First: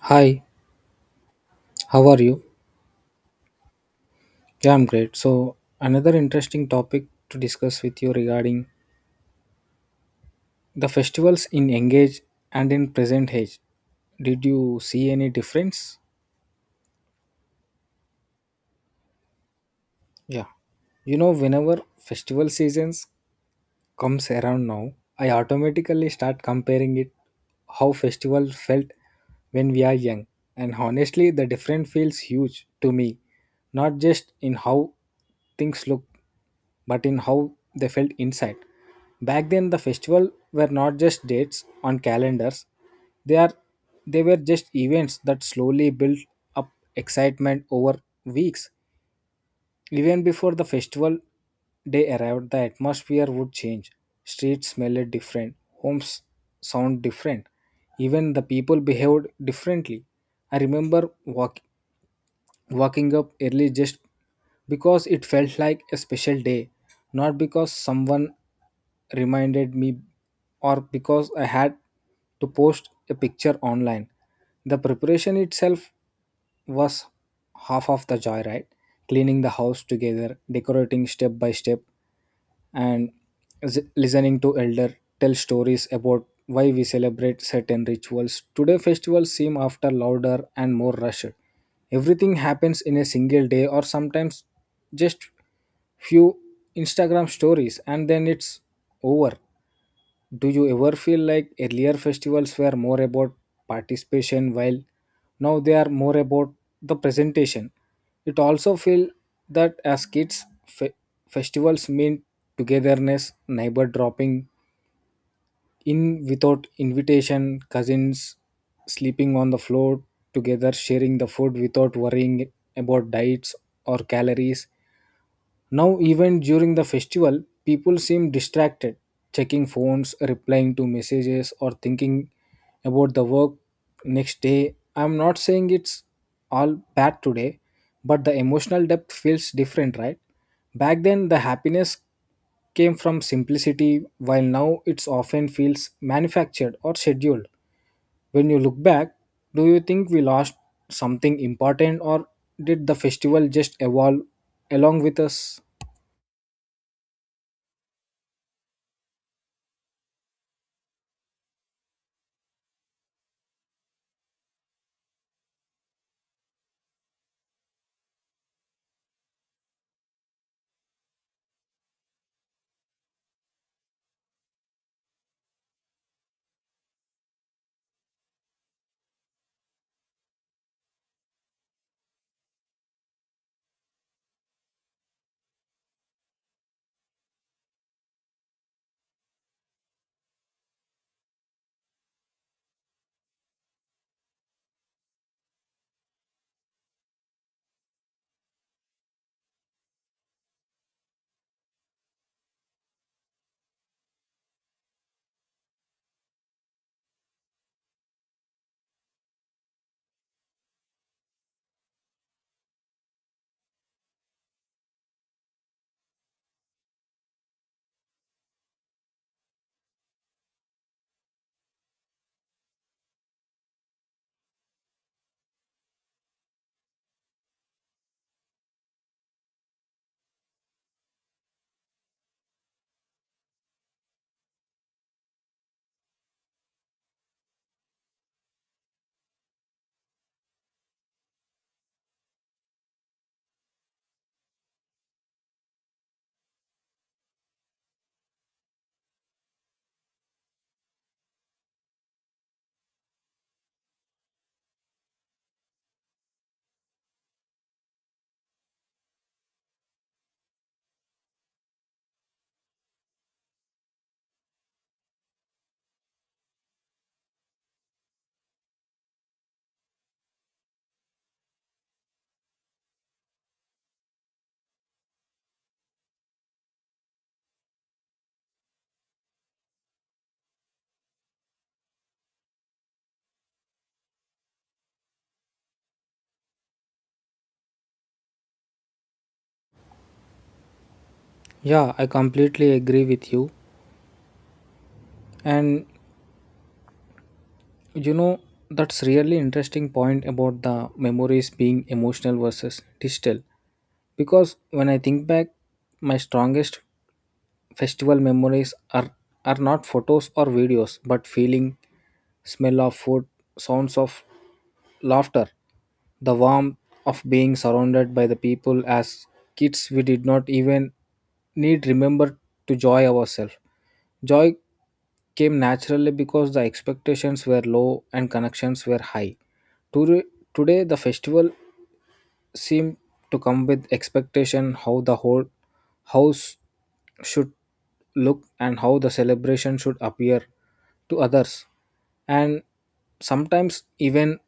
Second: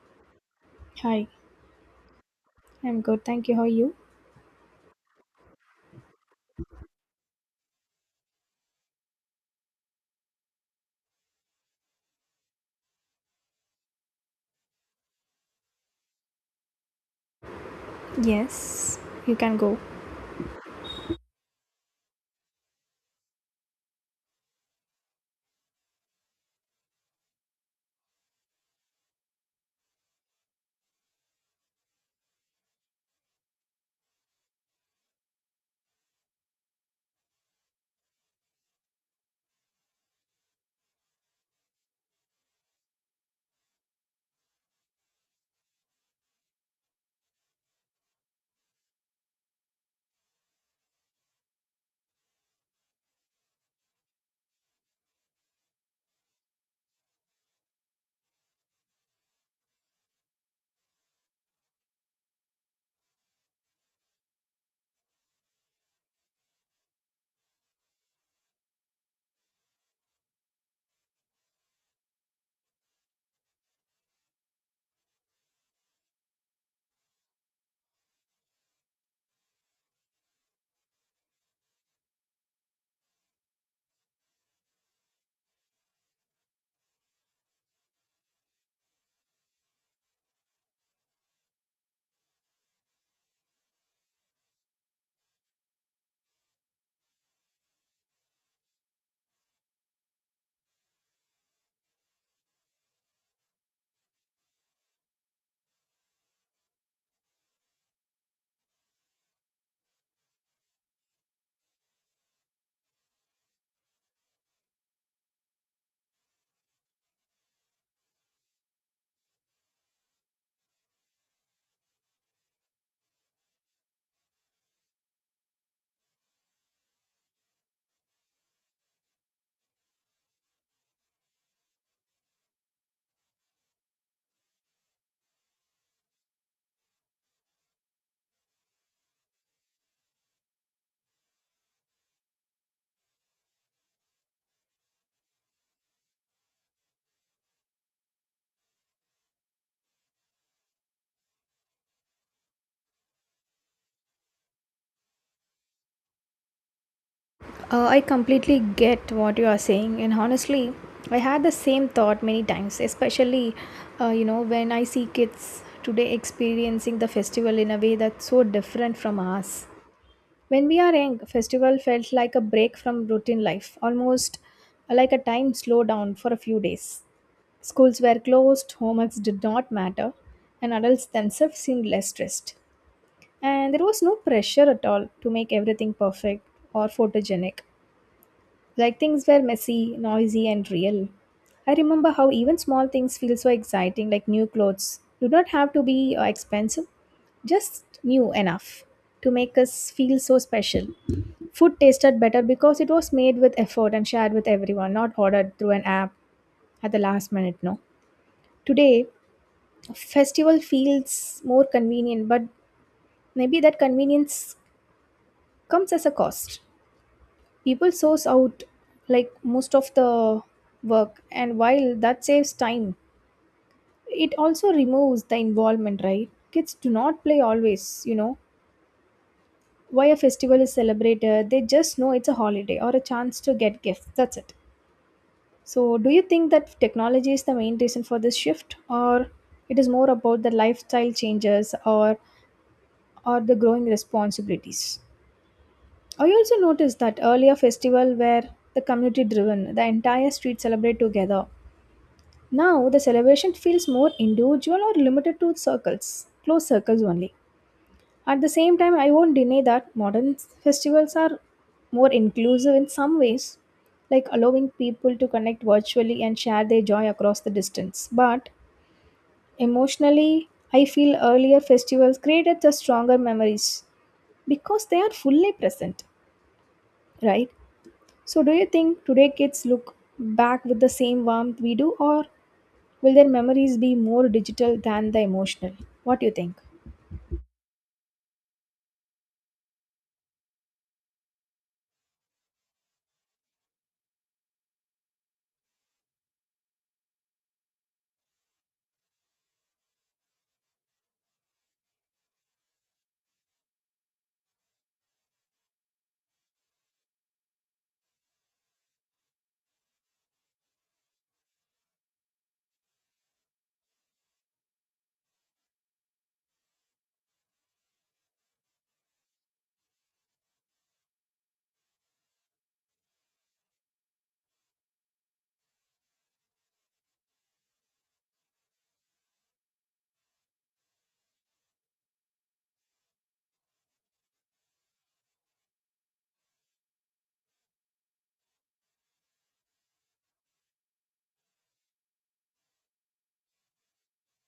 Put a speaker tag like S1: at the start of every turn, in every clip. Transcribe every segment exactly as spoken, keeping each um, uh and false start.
S1: Hi,
S2: Hi,
S1: how are you?
S2: I'm good. Thank you. How are you?
S1: Yeah, I'm great. So, another interesting topic to discuss with you regarding the festivals in engage and in present age. Did you see any difference?
S2: Yes, you can go.
S1: Yeah. You know, whenever festival seasons comes around now, I automatically start comparing it how festival felt when we are young. And honestly, the difference feels huge to me, not just in how things look, but in how they felt inside. Back then, the festival were not just dates on calendars; they are they were just events that slowly built up excitement over weeks. Even before the festival day arrived, the atmosphere would change. Streets smelled different, homes sound different, even the people behaved differently. I remember walk, Waking up early just because it felt like a special day, not because someone reminded me or because I had to post a picture online. The preparation itself was half of the joy, right? Cleaning the house together, decorating step by step, and z- listening to elder tell stories about why we celebrate certain rituals. Today festivals seem after louder and more rushed. Everything happens in a single day or sometimes just few Instagram stories and then it's over. Do you ever feel like earlier festivals were more about participation while now they are more about the presentation? It also feel that as kids, fe- festivals mean togetherness, neighbor dropping in without invitation, cousins sleeping on the floor together, sharing the food without worrying about diets or calories. Now, even during the festival, people seem distracted, checking phones, replying to messages, or thinking about the work next day. I'm not saying it's all bad today, but the emotional depth feels different, right? Back then, the happiness came from simplicity, while now it's often feels manufactured or scheduled. When you look back, do you think we lost something important, or did the festival just evolve along with us?
S2: Uh, I completely get what you are saying, and honestly, I had the same thought many times, especially, uh, you know, when I see kids today experiencing the festival in a way that's so different from us. When we are young, festival felt like a break from routine life, almost like a time slowdown for a few days. Schools were closed, homeworks did not matter, and adults themselves seemed less stressed. And there was no pressure at all to make everything perfect or photogenic. Like things were messy, noisy, and real. I remember how even small things feel so exciting, like new clothes. Do not have to be uh, expensive, just new enough to make us feel so special. Food tasted better because it was made with effort and shared with everyone, not ordered through an app at the last minute. No. Today, festival feels more convenient, but maybe that convenience comes as a cost. People source out like most of the work, and while that saves time, it also removes the involvement, right? Kids do not play always, you know why a festival is celebrated. They just know it's a holiday or a chance to get gifts, that's it. So do you think that technology is the main reason for this shift, or it is more about the lifestyle changes, or or the growing responsibilities? I also noticed that earlier festival where the community driven, the entire street celebrate together. Now the celebration feels more individual or limited to circles, close circles only. At the same time, I won't deny that modern festivals are more inclusive in some ways, like allowing people to connect virtually and share their joy across the distance. But emotionally, I feel earlier festivals created the stronger memories because they are fully present, right? So, do you think today kids look back with the same warmth we do, or will their memories be more digital than the emotional? What do you think?
S1: Yeah, I completely agree with you. And you know, that's really interesting point about the memories being emotional versus digital. Because when I think back, my strongest festival memories are, are not photos or videos, but feeling, smell of food, sounds of laughter, the warmth of being surrounded by the people as kids we did not even need remember to joy ourselves. Joy came naturally because the expectations were low and connections were high. Today, today the festival seemed to come with expectation how the whole house should look and how the celebration should appear to others and sometimes even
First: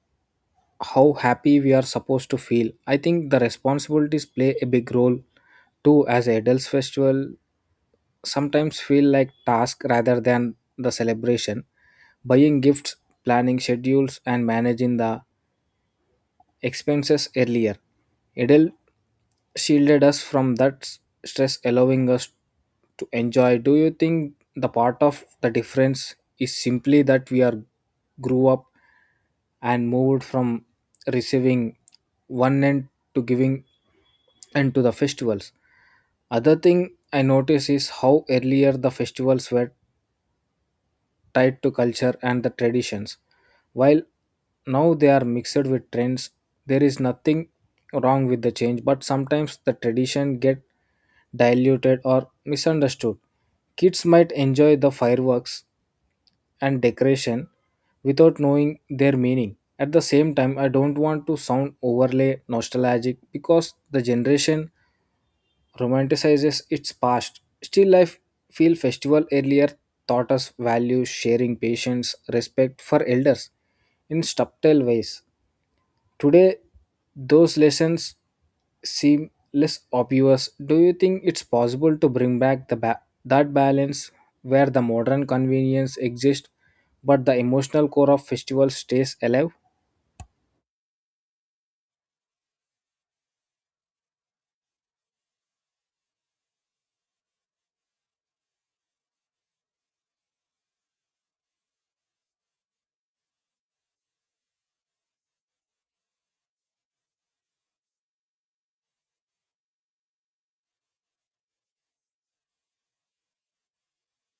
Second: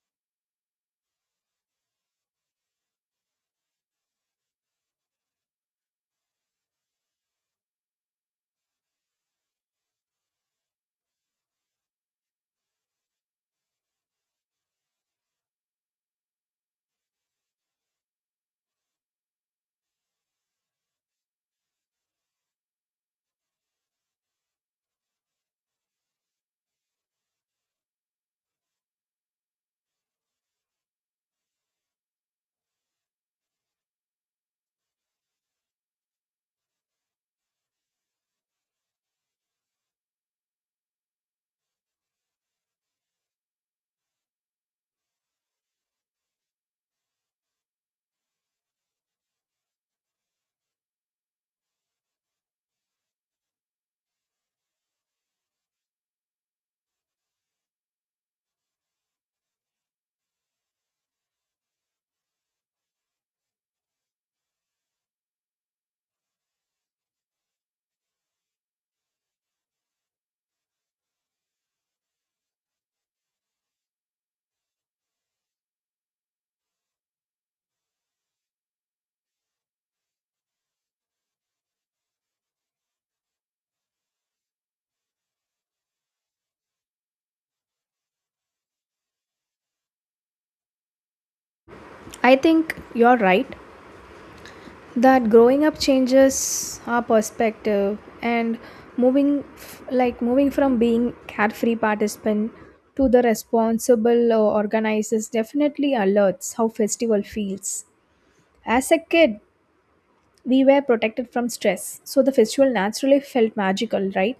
S1: how happy we are supposed to feel. I think the responsibilities play a big role too. As adults festival sometimes feel like task rather than the celebration, buying gifts, planning schedules and managing the expenses earlier. Adele shielded us from that s- stress, allowing us to enjoy. Do you think the part of the difference is simply that we are grew up and moved from receiving one end to giving end to the festivals? Other thing I notice is how earlier the festivals were tied to culture and the traditions. While now they are mixed with trends, there is nothing wrong with the change, but sometimes the tradition get diluted or misunderstood. Kids might enjoy the fireworks and decoration without knowing their meaning. At the same time, I don't want to sound overly nostalgic because the generation romanticizes its past. Still life feel festival earlier taught us values, sharing, patience, respect for elders in subtle ways. Today, those lessons seem less obvious. Do you think it's possible to bring back the ba- that balance where the modern convenience exists, but the emotional core of festival stays alive?
S2: I think you're right that growing up changes our perspective and moving f- like moving from being carefree participant to the responsible uh, organizers definitely alerts how festival feels. As a kid, we were protected from stress, so the festival naturally felt magical, right?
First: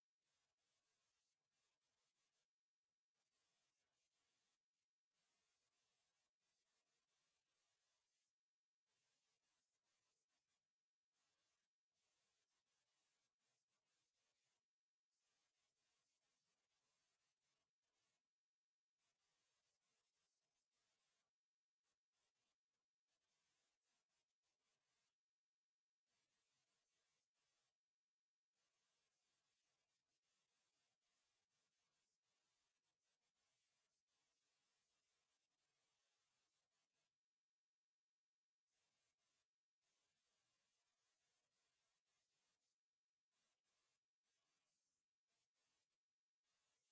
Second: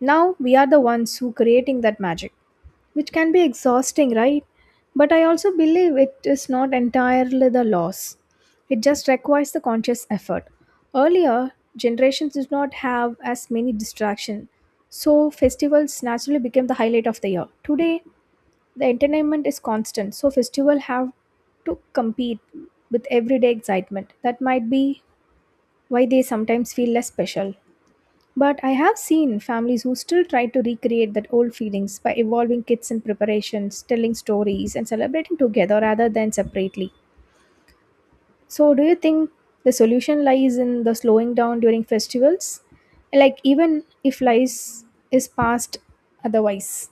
S2: Now we are the ones who creating that magic, which can be exhausting, right? But I also believe it is not entirely the loss. It just requires the conscious effort. Earlier, generations did not have as many distractions, so festivals naturally became the highlight of the year. Today, the entertainment is constant, so festivals have to compete with everyday excitement. That might be why they sometimes feel less special. But I have seen families who still try to recreate that old feelings by involving kids in preparations, telling stories, and celebrating together rather than separately. So, do you think the solution lies in the slowing down during festivals? Like, even if lies is passed otherwise.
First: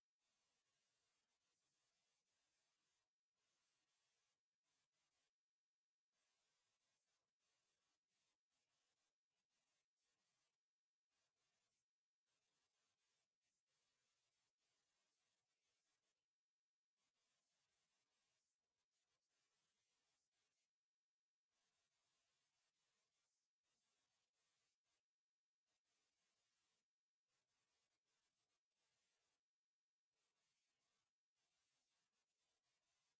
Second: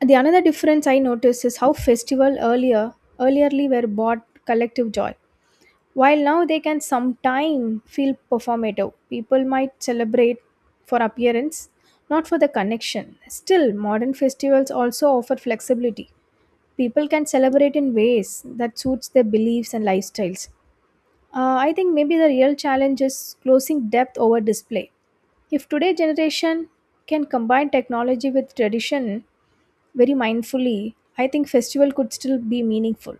S2: The another difference I noticed is how festival earlier, earlierly were bought collective joy. While now they can sometimes feel performative, people might celebrate for appearance, not for the connection. Still, modern festivals also offer flexibility. People can celebrate in ways that suits their beliefs and lifestyles. Uh, I think maybe the real challenge is closing depth over display. If today's generation can combine technology with tradition very mindfully, I think festival could still be meaningful.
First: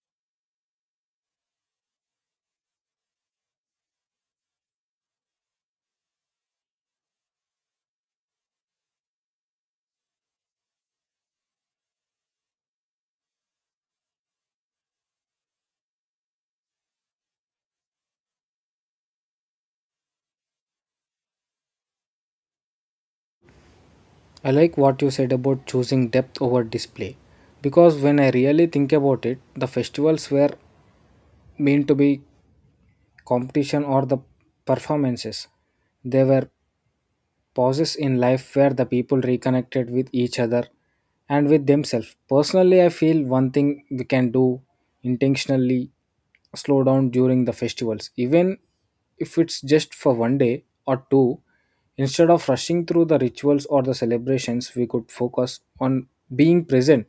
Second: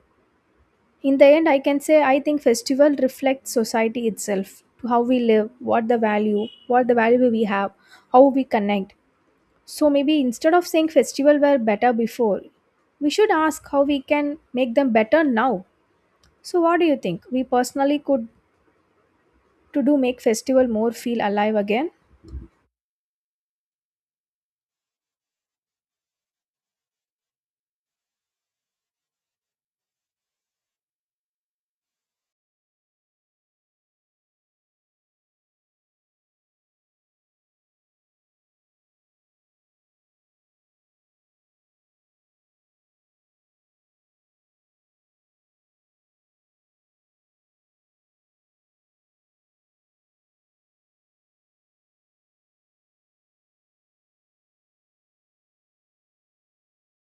S2: In the end, I can say I think festival reflects society itself to how we live, what the value, what the value we have, how we connect. So maybe instead of saying festival were better before, we should ask how we can make them better now. So what do you think? We personally could to do make festival more feel alive again?
S1: I like what you said about choosing depth over display because when I really think about it, the festivals were mean to be competition or the performances. They were pauses in life where the people reconnected with each other and with themselves. Personally, I feel one thing we can do intentionally slow down during the festivals, even if it's just for one day or two. Instead of rushing through the rituals or the celebrations, we could focus on being present,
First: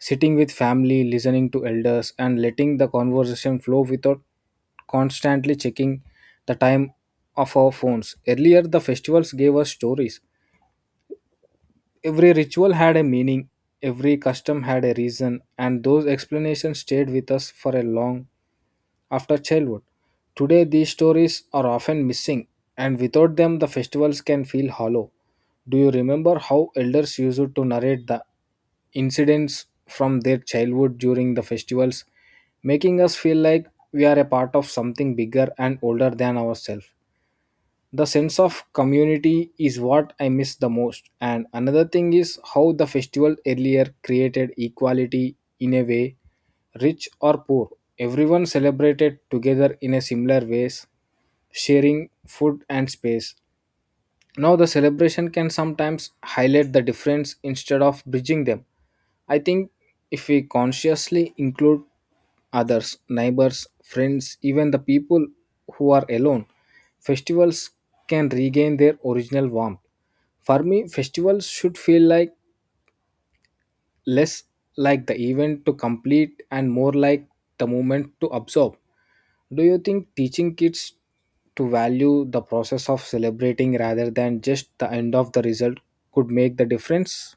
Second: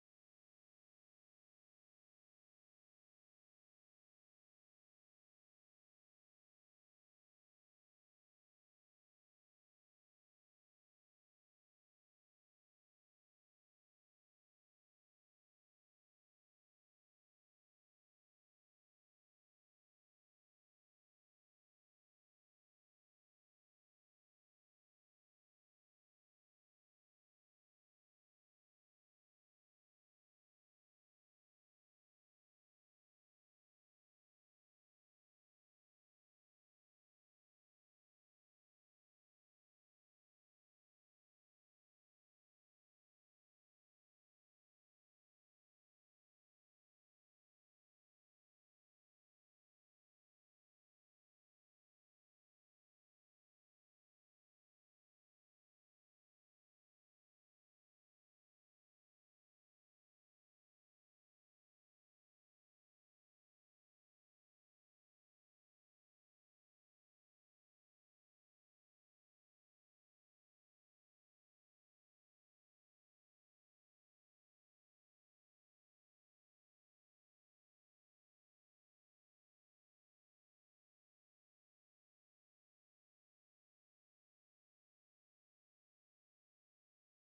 S1: sitting with family, listening to elders, and letting the conversation flow without constantly checking the time of our phones. Earlier, the festivals gave us stories. Every ritual had a meaning, every custom had a reason, and those explanations stayed with us for a long after childhood. Today, these stories are often missing, and without them, the festivals can feel hollow. Do you remember how elders used to narrate the incidents from their childhood during the festivals, making us feel like we are a part of something bigger and older than ourselves? The sense of community is what I miss the most. And another thing is how the festival earlier created equality in a way, rich or poor. Everyone celebrated together in a similar ways, sharing food and space. Now, the celebration can sometimes highlight the difference instead of bridging them. I think if we consciously include others, neighbors, friends, even the people who are alone, festivals can regain their original warmth. For me, festivals should feel like less like the event to complete and more like the moment to absorb. Do you think teaching kids to value the process of celebrating rather than just the end of the result could make the difference?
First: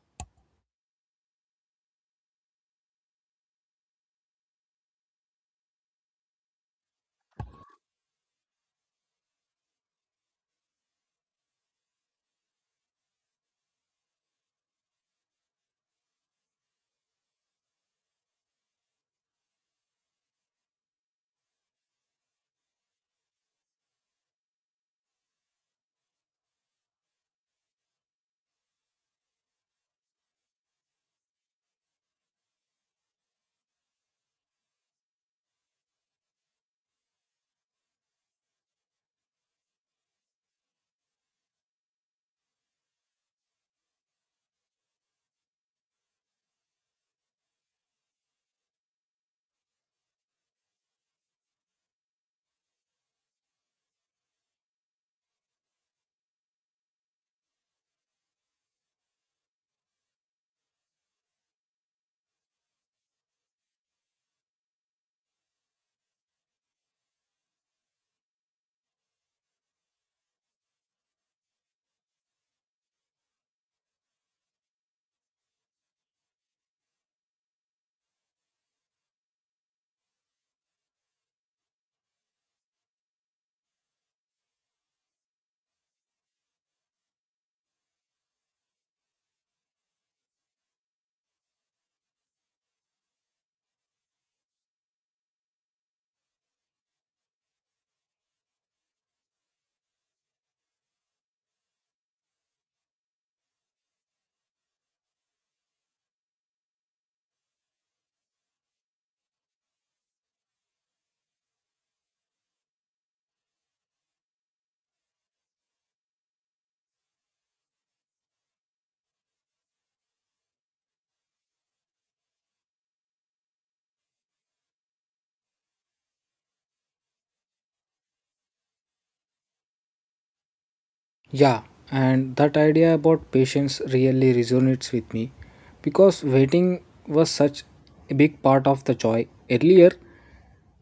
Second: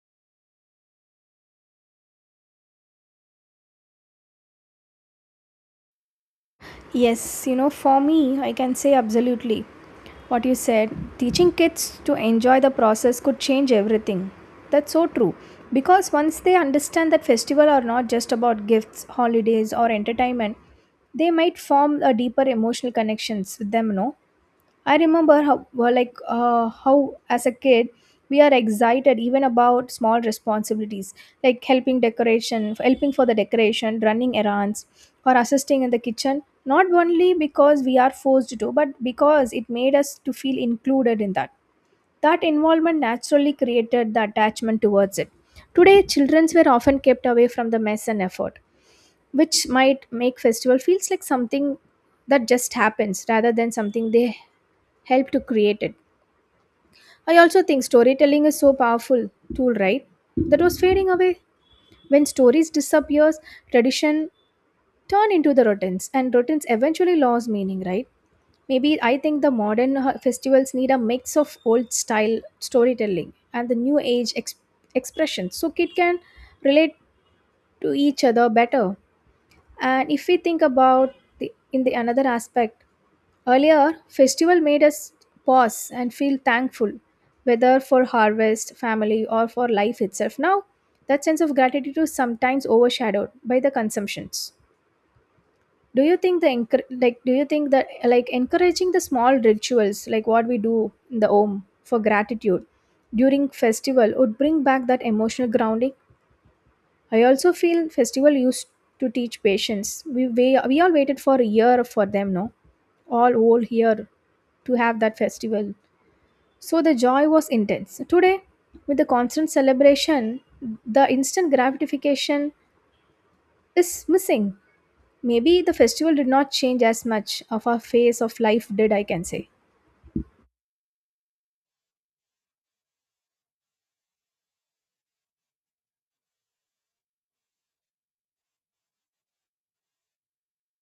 S2: Yes, you know, for me, I can say absolutely. What you said, teaching kids to enjoy the process could change everything. That's so true. Because once they understand that festivals are not just about gifts, holidays, or entertainment, they might form a deeper emotional connections with them, no? I remember how well, like uh, how as a kid we are excited even about small responsibilities like helping decoration, helping for the decoration, running errands, or assisting in the kitchen. Not only because we are forced to, but because it made us to feel included in that. That involvement naturally created the attachment towards it. Today, childrens were often kept away from the mess and effort, which might make festival feels like something that just happens rather than something they helped to create it. I also think storytelling is so powerful tool, right? That was fading away. When stories disappears, tradition turn into the routines, and routines eventually lose meaning, right? Maybe I think the modern uh, festivals need a mix of old style storytelling and the new age ex- expression so kid can relate to each other better. And if we think about the in the another aspect, earlier, festival made us pause and feel thankful, whether for harvest, family, or for life itself. Now, that sense of gratitude is sometimes overshadowed by the consumptions. Do you think the encour- like? Do you think that like encouraging the small rituals like what we do in the Om for gratitude during festival would bring back that emotional grounding? I also feel festival used to teach patience. We we, we all waited for a year for them, no? All whole year to have that festival. So the joy was intense. Today, with the constant celebration, the instant gratification is missing. Maybe the festival did not change as much of our phase of life did, I can say.
S1: Yeah, and that idea about patience really resonates with me because waiting was such a big part of the joy earlier.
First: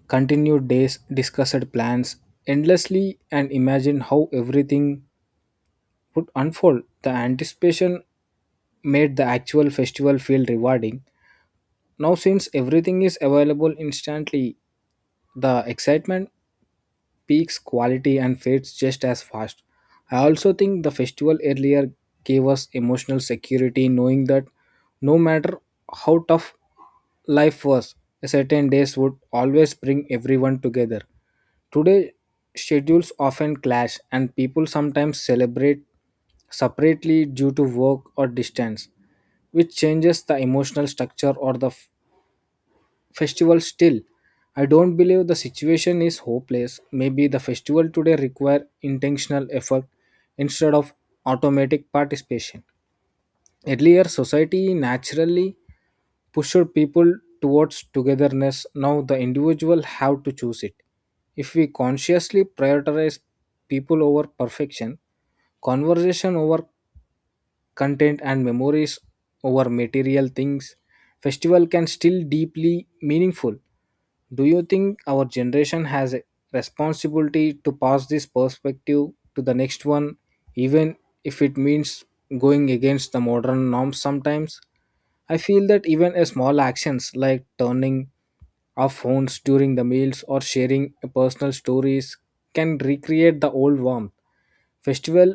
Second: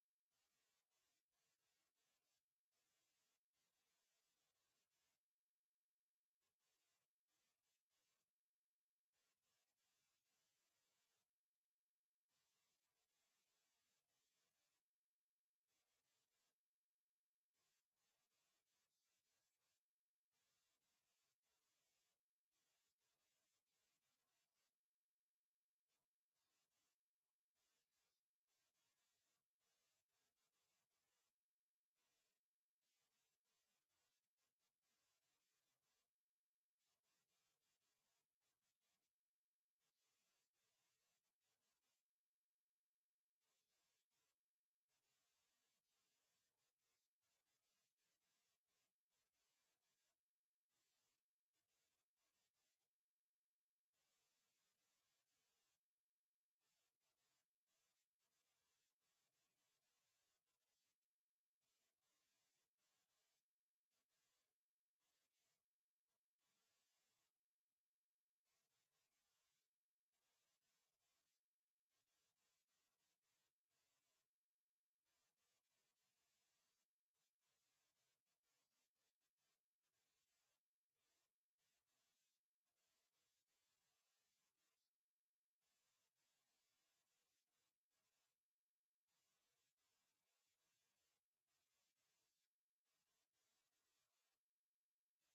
S1: Continued days, discussed plans endlessly, and imagined how everything would unfold. The anticipation made the actual festival feel rewarding. Now, since everything is available instantly, the excitement peaks quality and fades just as fast. I also think the festival earlier gave us emotional security knowing that no matter how tough life was, certain days would always bring everyone together. Today, schedules often clash, and people sometimes celebrate separately due to work or distance, which changes the emotional structure or the festival still. I don't believe the situation is hopeless. Maybe the festival today require intentional effort instead of automatic participation. Earlier society naturally pushed people towards togetherness. Now the individual have to choose it. If we consciously prioritize people over perfection, conversation over content and memories over material things, festival can still deeply meaningful. Do you think our generation has a responsibility to pass this perspective to the next one, even if it means going against the modern norms sometimes? I feel that even a small actions like turning off phones during the meals or sharing a personal stories can recreate the old warmth. Festival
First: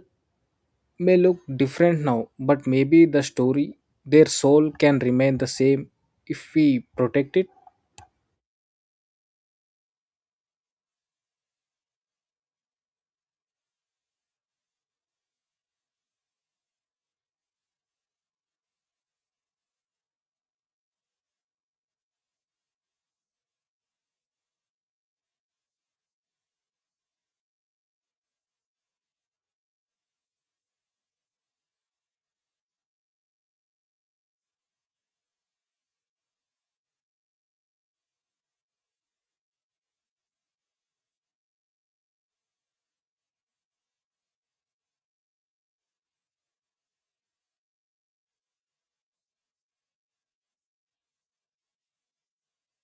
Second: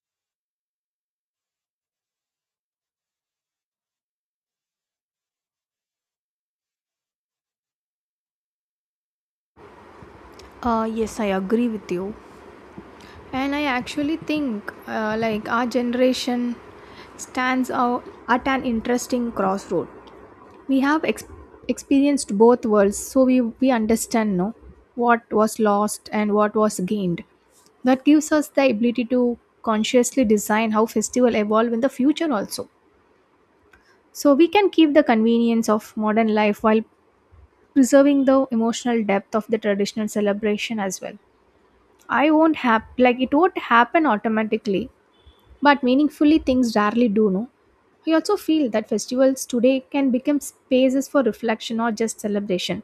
S1: may look different now, but maybe the story, their soul can remain the same if we protect it.
S2: Uh, yes, I agree with you. And I actually think uh, like our generation stands out at an interesting crossroad. we have ex- experienced both worlds, so we we understand, no, what was lost and what was gained. That gives us the ability to consciously design how festival evolve in the future also, so we can keep the convenience of modern life while preserving the emotional depth of the traditional celebration as well. I won't have like It won't happen automatically, but meaningfully things rarely do, no. I also feel that festivals today can become spaces for reflection or just celebration,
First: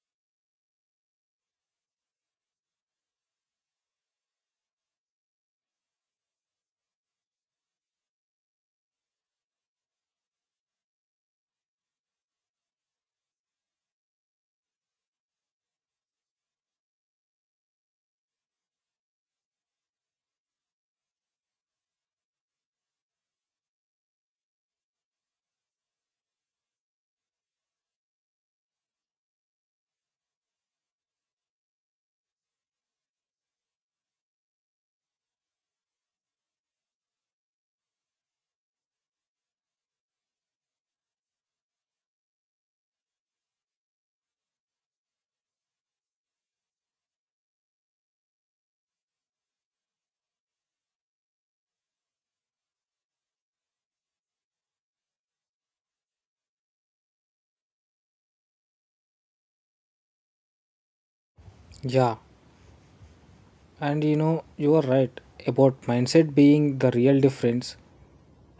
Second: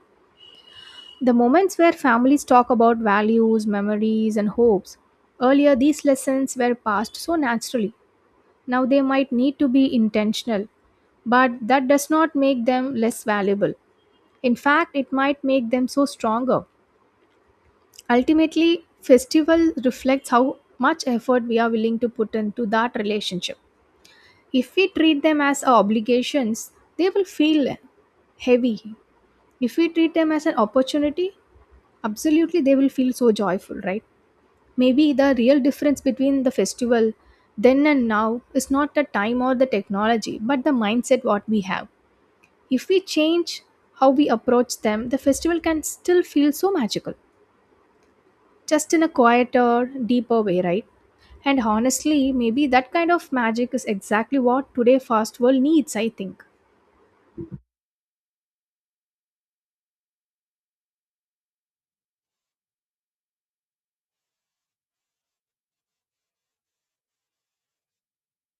S2: the moments where families talk about values, memories, and hopes. Earlier, these lessons were passed so naturally. Now they might need to be intentional, but that does not make them less valuable. In fact, it might make them so stronger. Ultimately, festival reflects how much effort we are willing to put into that relationship. If we treat them as obligations, they will feel heavy. If we treat them as an opportunity, absolutely they will feel so joyful, right? Maybe the real difference between the festival then and now is not the time or the technology, but the mindset what we have. If we change how we approach them, the festival can still feel so magical, just in a quieter, deeper way, right? And honestly, maybe that kind of magic is exactly what today fast world needs, I think.
S1: Yeah, and you know, you are right about mindset being the real difference.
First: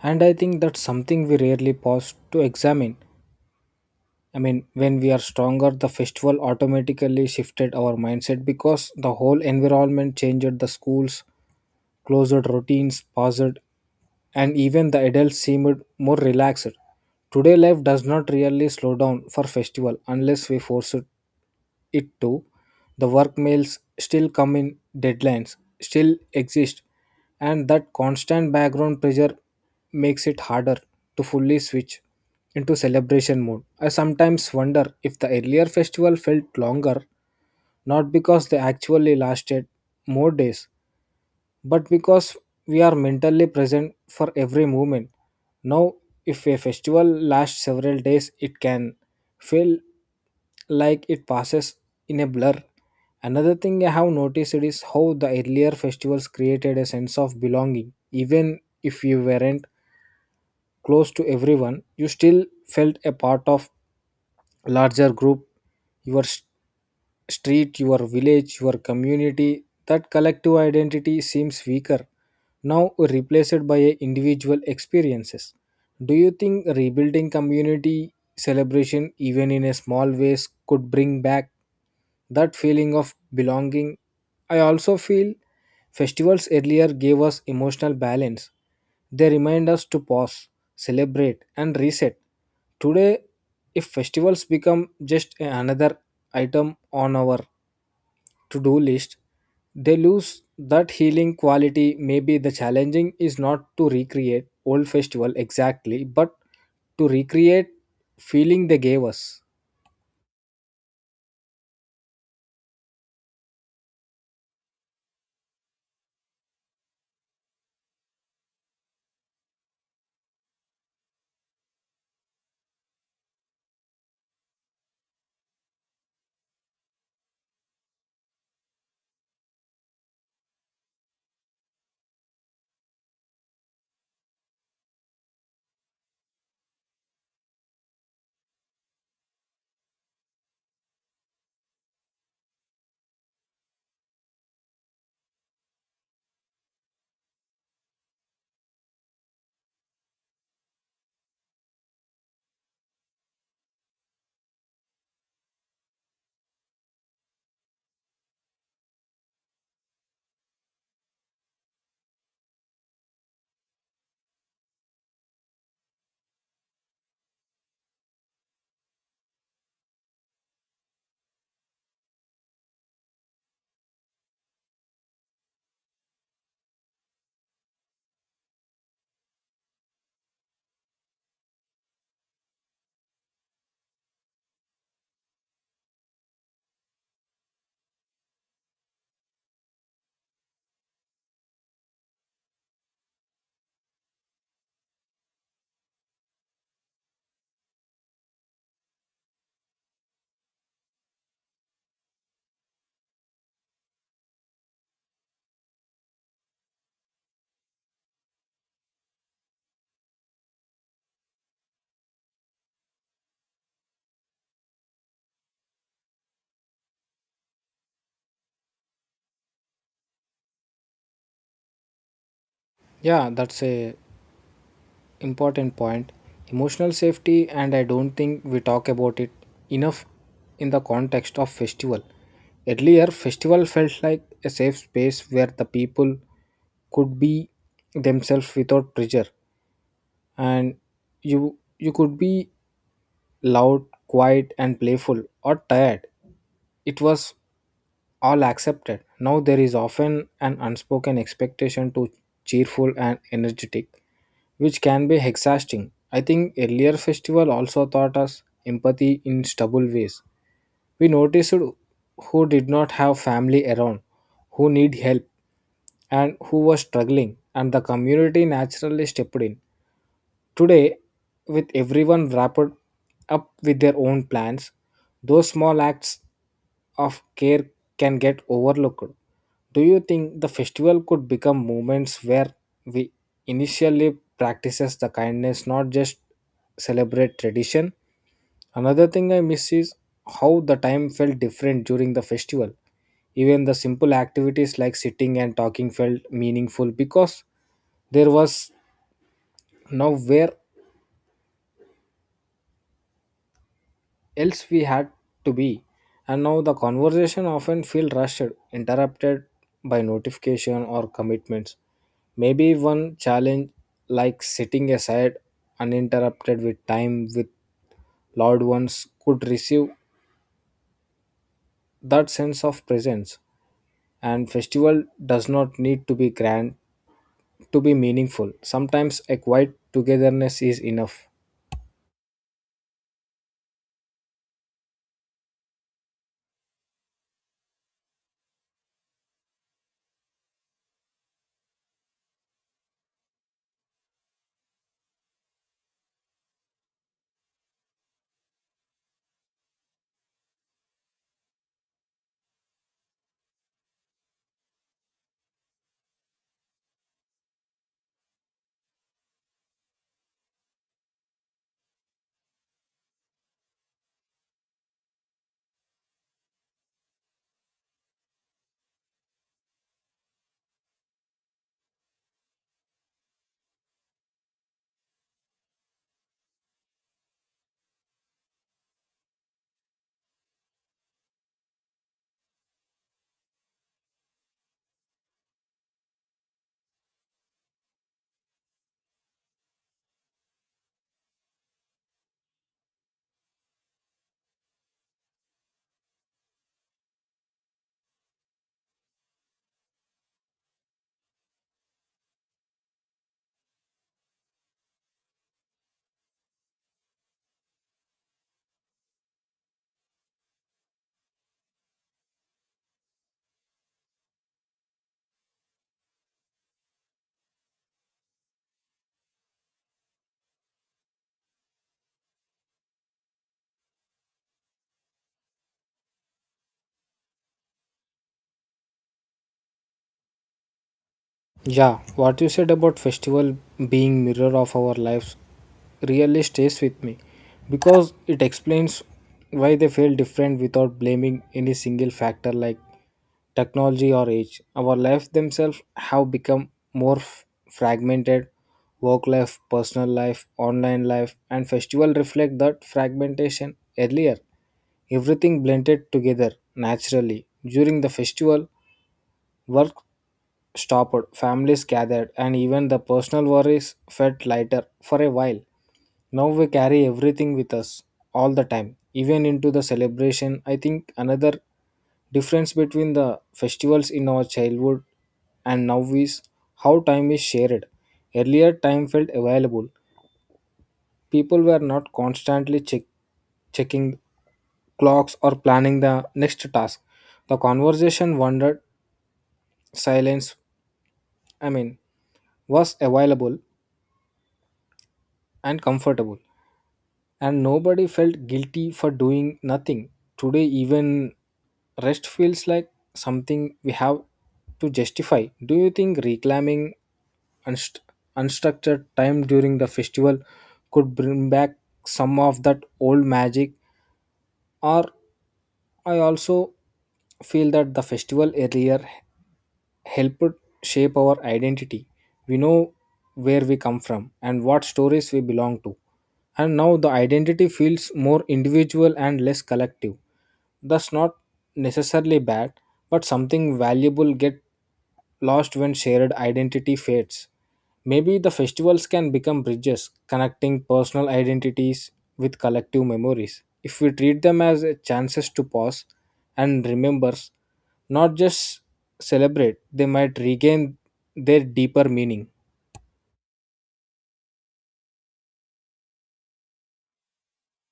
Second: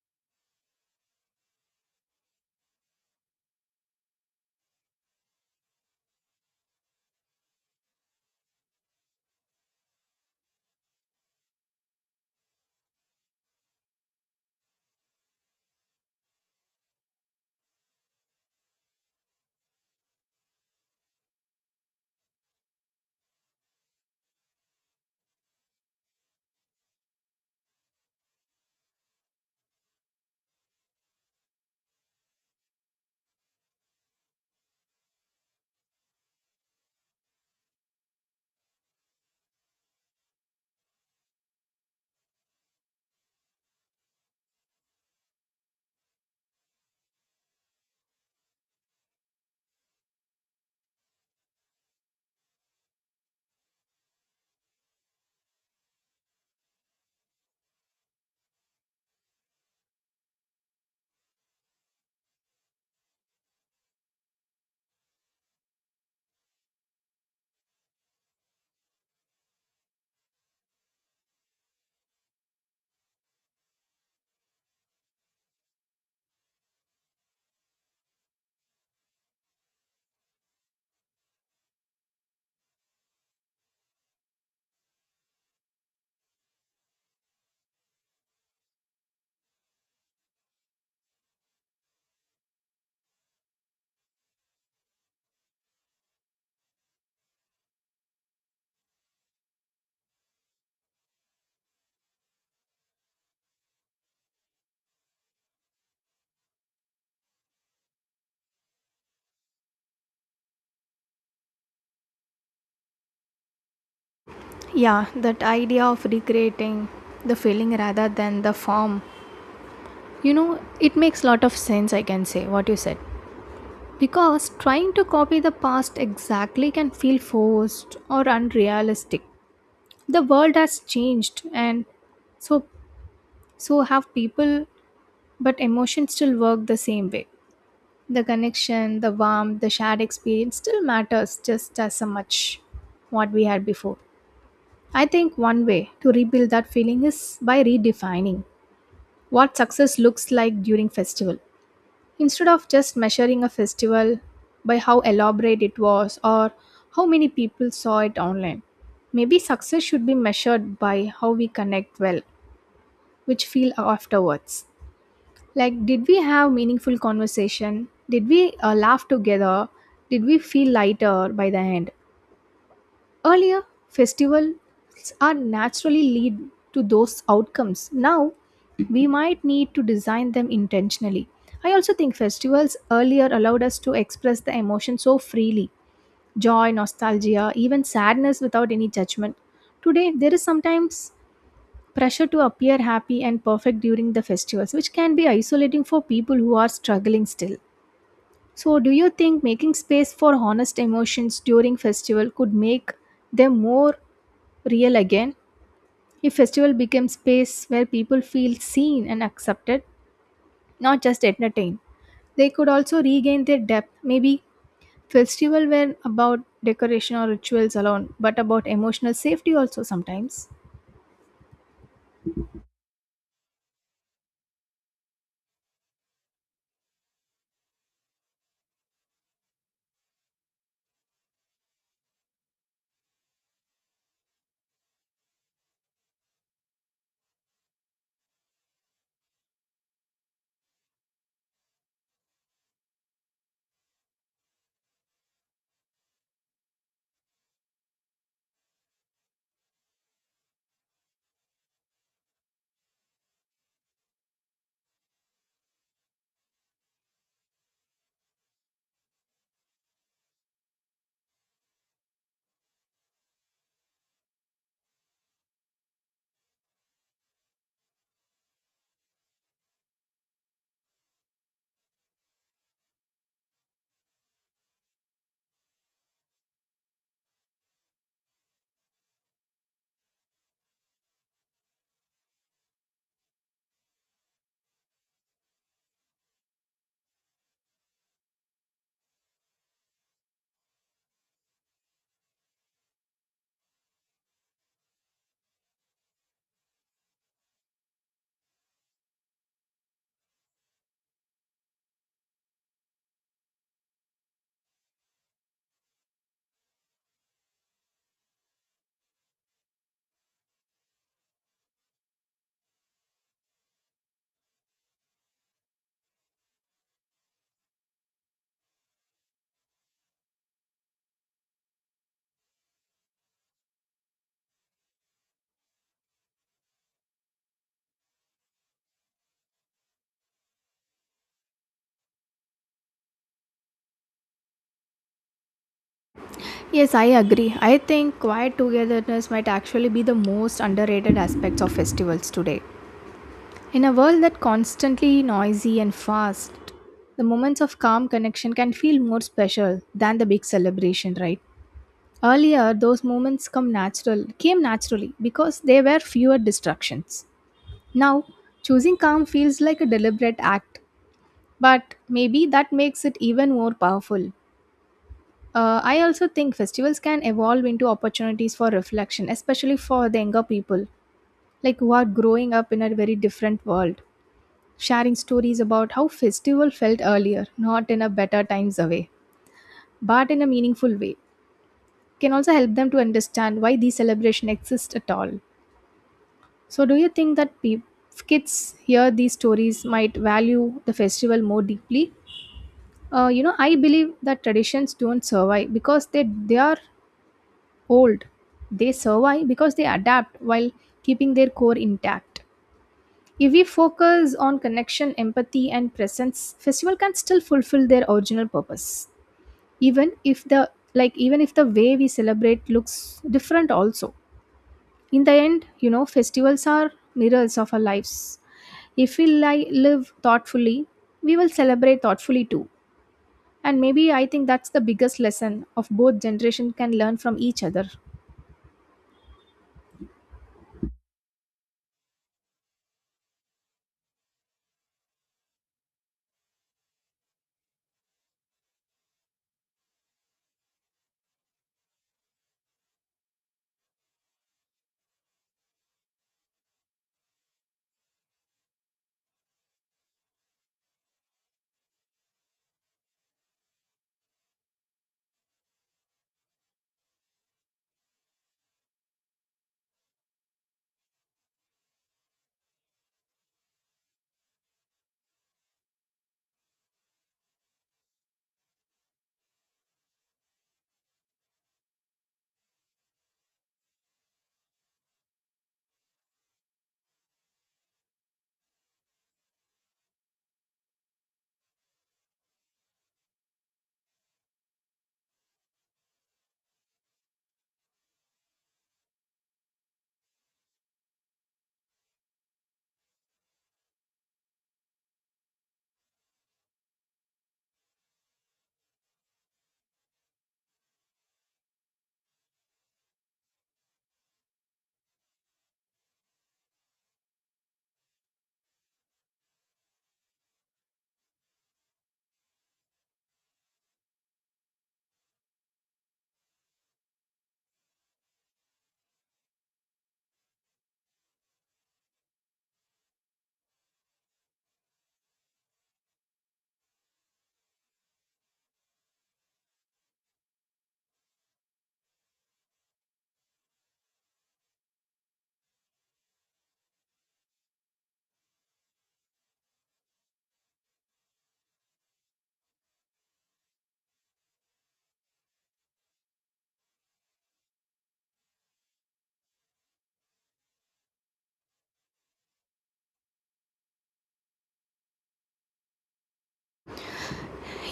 S1: And I think that's something we rarely pause to examine. I mean, when we are stronger, the festival automatically shifted our mindset because the whole environment changed the schools, closed routines, paused and even the adults seemed more relaxed. Today, life does not really slow down for festival unless we force it it to. The work mails still come in, deadlines still exist, and that constant background pressure makes it harder to fully switch into celebration mode. I sometimes wonder if the earlier festival felt longer, not because they actually lasted more days, but because we are mentally present for every moment. Now, if a festival lasts several days, it can feel like it passes in a blur. Another thing I have noticed is how the earlier festivals created a sense of belonging. Even if you weren't close to everyone, you still felt a part of larger group, your s- street, your village, your community, that collective identity seems weaker, now replaced by a individual experiences. Do you think rebuilding community celebration, even in a small ways, could bring back that feeling of belonging? I also feel festivals earlier gave us emotional balance. They remind us to pause, celebrate, and reset. Today, if festivals become just another item on our to do list, they lose that healing quality. Maybe the challenging is not to recreate old festival exactly, but to recreate feeling they gave us.
S2: Yeah, that idea of recreating the feeling rather than the form. You know, it makes lot of sense I can say what you said. Because trying to copy the past exactly can feel forced or unrealistic. The world has changed and so so have people, but emotions still work the same way. The connection, the warmth, the shared experience still matters just as so much what we had before. I think one way to rebuild that feeling is by redefining what success looks like during festival. Instead of just measuring a festival by how elaborate it was or how many people saw it online, maybe success should be measured by how we connect well, which feel afterwards. Like, did we have meaningful conversation? Did we uh, laugh together? Did we feel lighter by the end? Earlier, festivals are naturally lead to those outcomes. Now, we might need to design them intentionally. I also think festivals earlier allowed us to express the emotion so freely, joy, nostalgia, even sadness without any judgment. Today, there is sometimes pressure to appear happy and perfect during the festivals, which can be isolating for people who are struggling still. So, do you think making space for honest emotions during festival could make them more real again? If festival became space where people feel seen and accepted, not just entertained, they could also regain their depth. Maybe festival were about decoration or rituals alone, but about emotional safety also sometimes.
S1: Yeah, that's a important point emotional safety, and I don't think we talk about it enough in the context of festival earlier. Festival felt like a safe space where the people could be themselves without pressure, and you you could be loud quiet and playful or tired. It was all accepted. Now there is often an unspoken expectation to cheerful and energetic, which can be exhausting. I think earlier festival also taught us empathy in stubble ways. We noticed who did not have family around, who need help, and who was struggling, and the community naturally stepped in. Today, with everyone wrapped up with their own plans, those small acts of care can get overlooked. Do you think the festival could become moments where we initially practices the kindness, not just celebrate tradition? Another thing I miss is how the time felt different during the festival. Even the simple activities like sitting and talking felt meaningful because there was nowhere else we had to be. And now the conversation often feel rushed, interrupted by notification or commitments. Maybe one challenge like sitting aside uninterrupted with time with loved ones could receive that sense of presence. And festival does not need to be grand to be meaningful. Sometimes a quiet togetherness is enough.
S2: Yes, I agree. I think quiet togetherness might actually be the most underrated aspects of festivals today. In a world that constantly noisy and fast, the moments of calm connection can feel more special than the big celebration, right? Earlier, those moments come natural came naturally because there were fewer distractions. Now, choosing calm feels like a deliberate act, but maybe that makes it even more powerful. Uh, I also think festivals can evolve into opportunities for reflection, especially for the younger people, like who are growing up in a very different world, sharing stories about how festival felt earlier, not in a better times away, but in a meaningful way, can also help them to understand why these celebrations exist at all. So, do you think that peop kids hear these stories might value the festival more deeply? Uh, you know, I believe that traditions don't survive because they they are old. They survive because they adapt while keeping their core intact. If we focus on connection, empathy, and presence, festival can still fulfill their original purpose. Even if the like Even if the way we celebrate looks different also. In the end, you know, festivals are mirrors of our lives. If we li- live thoughtfully, we will celebrate thoughtfully too. And maybe I think that's the biggest lesson of both generation can learn from each other.
S1: Yeah, what you said about festival being mirror of our lives really stays with me because it explains why they feel different without blaming any single factor like technology or age. Our lives themselves have become more f- fragmented. Work life, personal life, online life, and festival reflect that fragmentation earlier everything blended together naturally. During the festival, work stopped, families gathered, and even the personal worries felt lighter for a while. Now we carry everything with us all the time, even into the celebration. I think another difference between the festivals in our childhood and now is how time is shared. Earlier, time felt available. People were not constantly check, checking clocks or planning the next task. The conversation wandered, silence, I mean, was available, and comfortable and nobody felt guilty for doing nothing today even rest feels like something we have to justify. Do you think reclaiming unst- unstructured time during the festival could bring back some of that old magic? Or I also feel that the festival earlier helped shape our identity. We know where we come from and what stories we belong to. And now the identity feels more individual and less collective. That's not necessarily bad, but something valuable get lost when shared identity fades. Maybe the festivals can become bridges connecting personal identities with collective memories. If we treat them as a chances to pause and remember, not just celebrate, they might regain their deeper meaning.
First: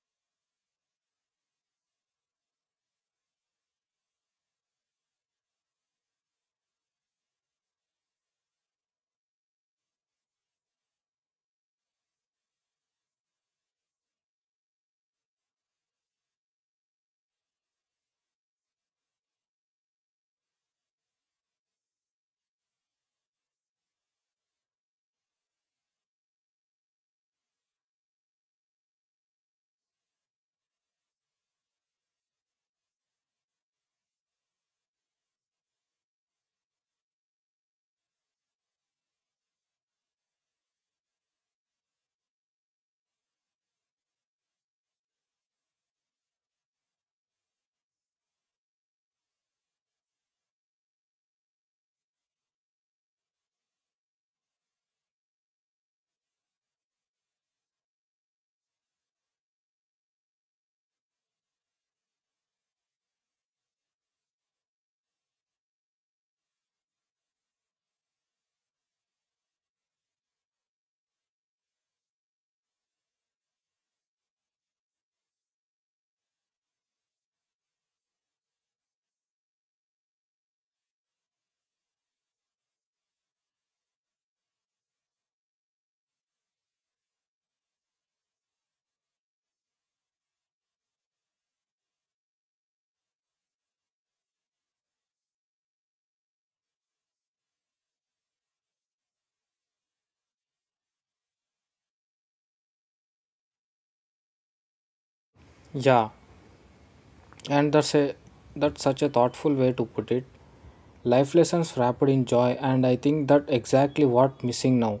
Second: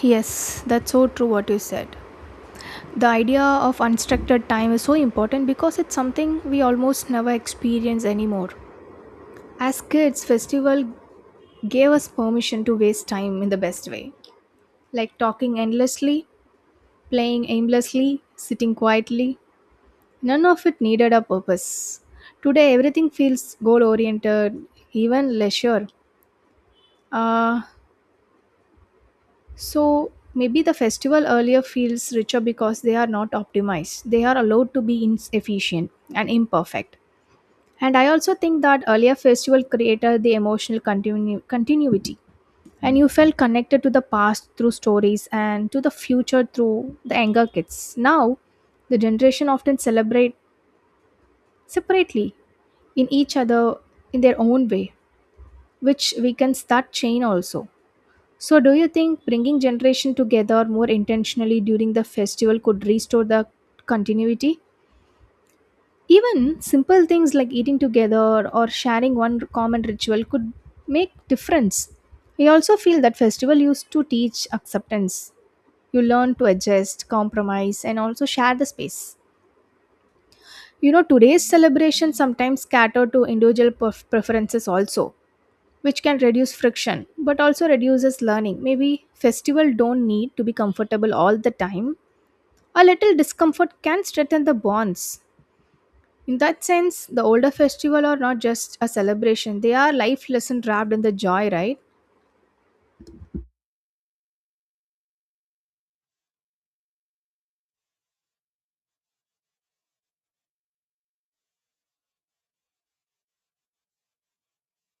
S2: Yes, that's so true what you said. The idea of unstructured time is so important because it's something we almost never experience anymore. As kids, festival gave us permission to waste time in the best way, like talking endlessly, playing aimlessly, sitting quietly, none of it needed a purpose. Today, everything feels goal oriented, even leisure. Uh, so, maybe the festival earlier feels richer because they are not optimized. They are allowed to be inefficient and imperfect. And I also think that earlier festival created the emotional continu- continuity. And you felt connected to the past through stories and to the future through the younger kids. Now, the generation often celebrate separately in each other in their own way, which weakens that chain also. So, do you think bringing generation together more intentionally during the festival could restore the continuity? Even simple things like eating together or sharing one common ritual could make difference. I also feel that festival used to teach acceptance. You learn to adjust, compromise, and also share the space. You know, today's celebration sometimes cater to individual pref- preferences also, which can reduce friction but also reduces learning. Maybe festival don't need to be comfortable all the time. A little discomfort can strengthen the bonds. In that sense, the older festival are not just a celebration, they are life lesson wrapped in the joy, right?
S1: Yeah and that's a that's such a thoughtful way to put it, life lessons wrapped in joy, and I think that exactly what missing now.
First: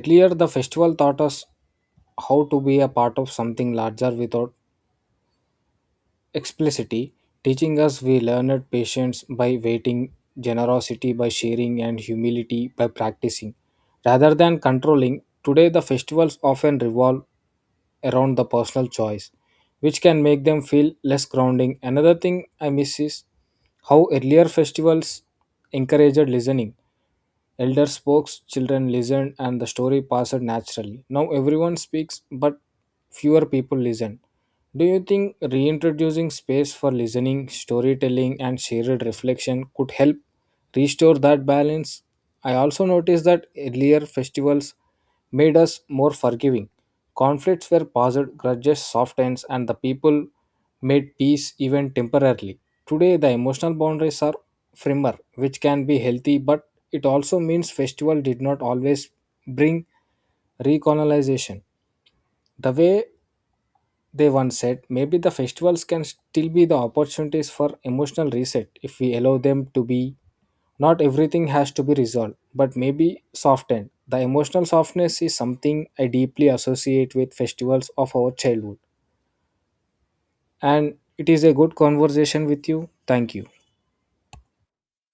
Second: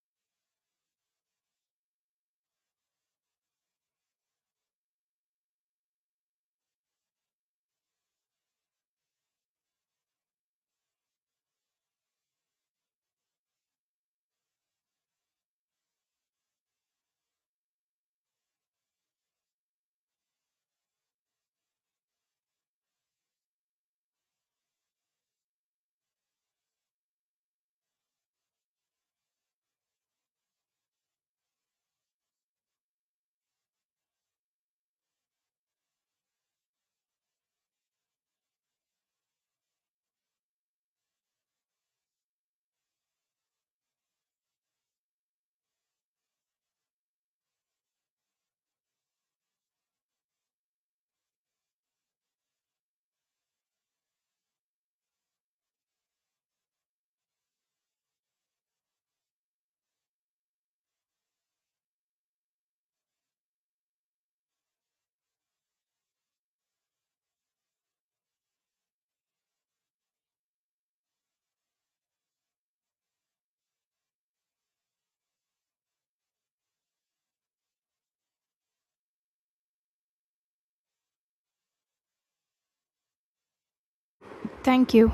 S1: Earlier the festival taught us how to be a part of something larger without explicitly teaching us. We learned patience by waiting, generosity by sharing, and humility by practicing. Rather than controlling, today the festivals often revolve around the personal choice, which can make them feel less grounding. Another thing I miss is how earlier festivals encouraged listening. Elders spoke, children listened, and the story passed naturally. Now everyone speaks, but fewer people listen. Do you think reintroducing space for listening, storytelling, and shared reflection could help restore that balance? I also noticed that earlier festivals made us more forgiving. Conflicts were paused, grudges softened, and the people made peace even temporarily. Today, the emotional boundaries are firmer, which can be healthy, but it also means festival did not always bring recolonization. The way they once said, maybe the festivals can still be the opportunities for emotional reset if we allow them to be. Not everything has to be resolved, but maybe softened. The emotional softness is something I deeply associate with festivals of our childhood. And it is a good conversation with you. Thank you.
S2: Thank you.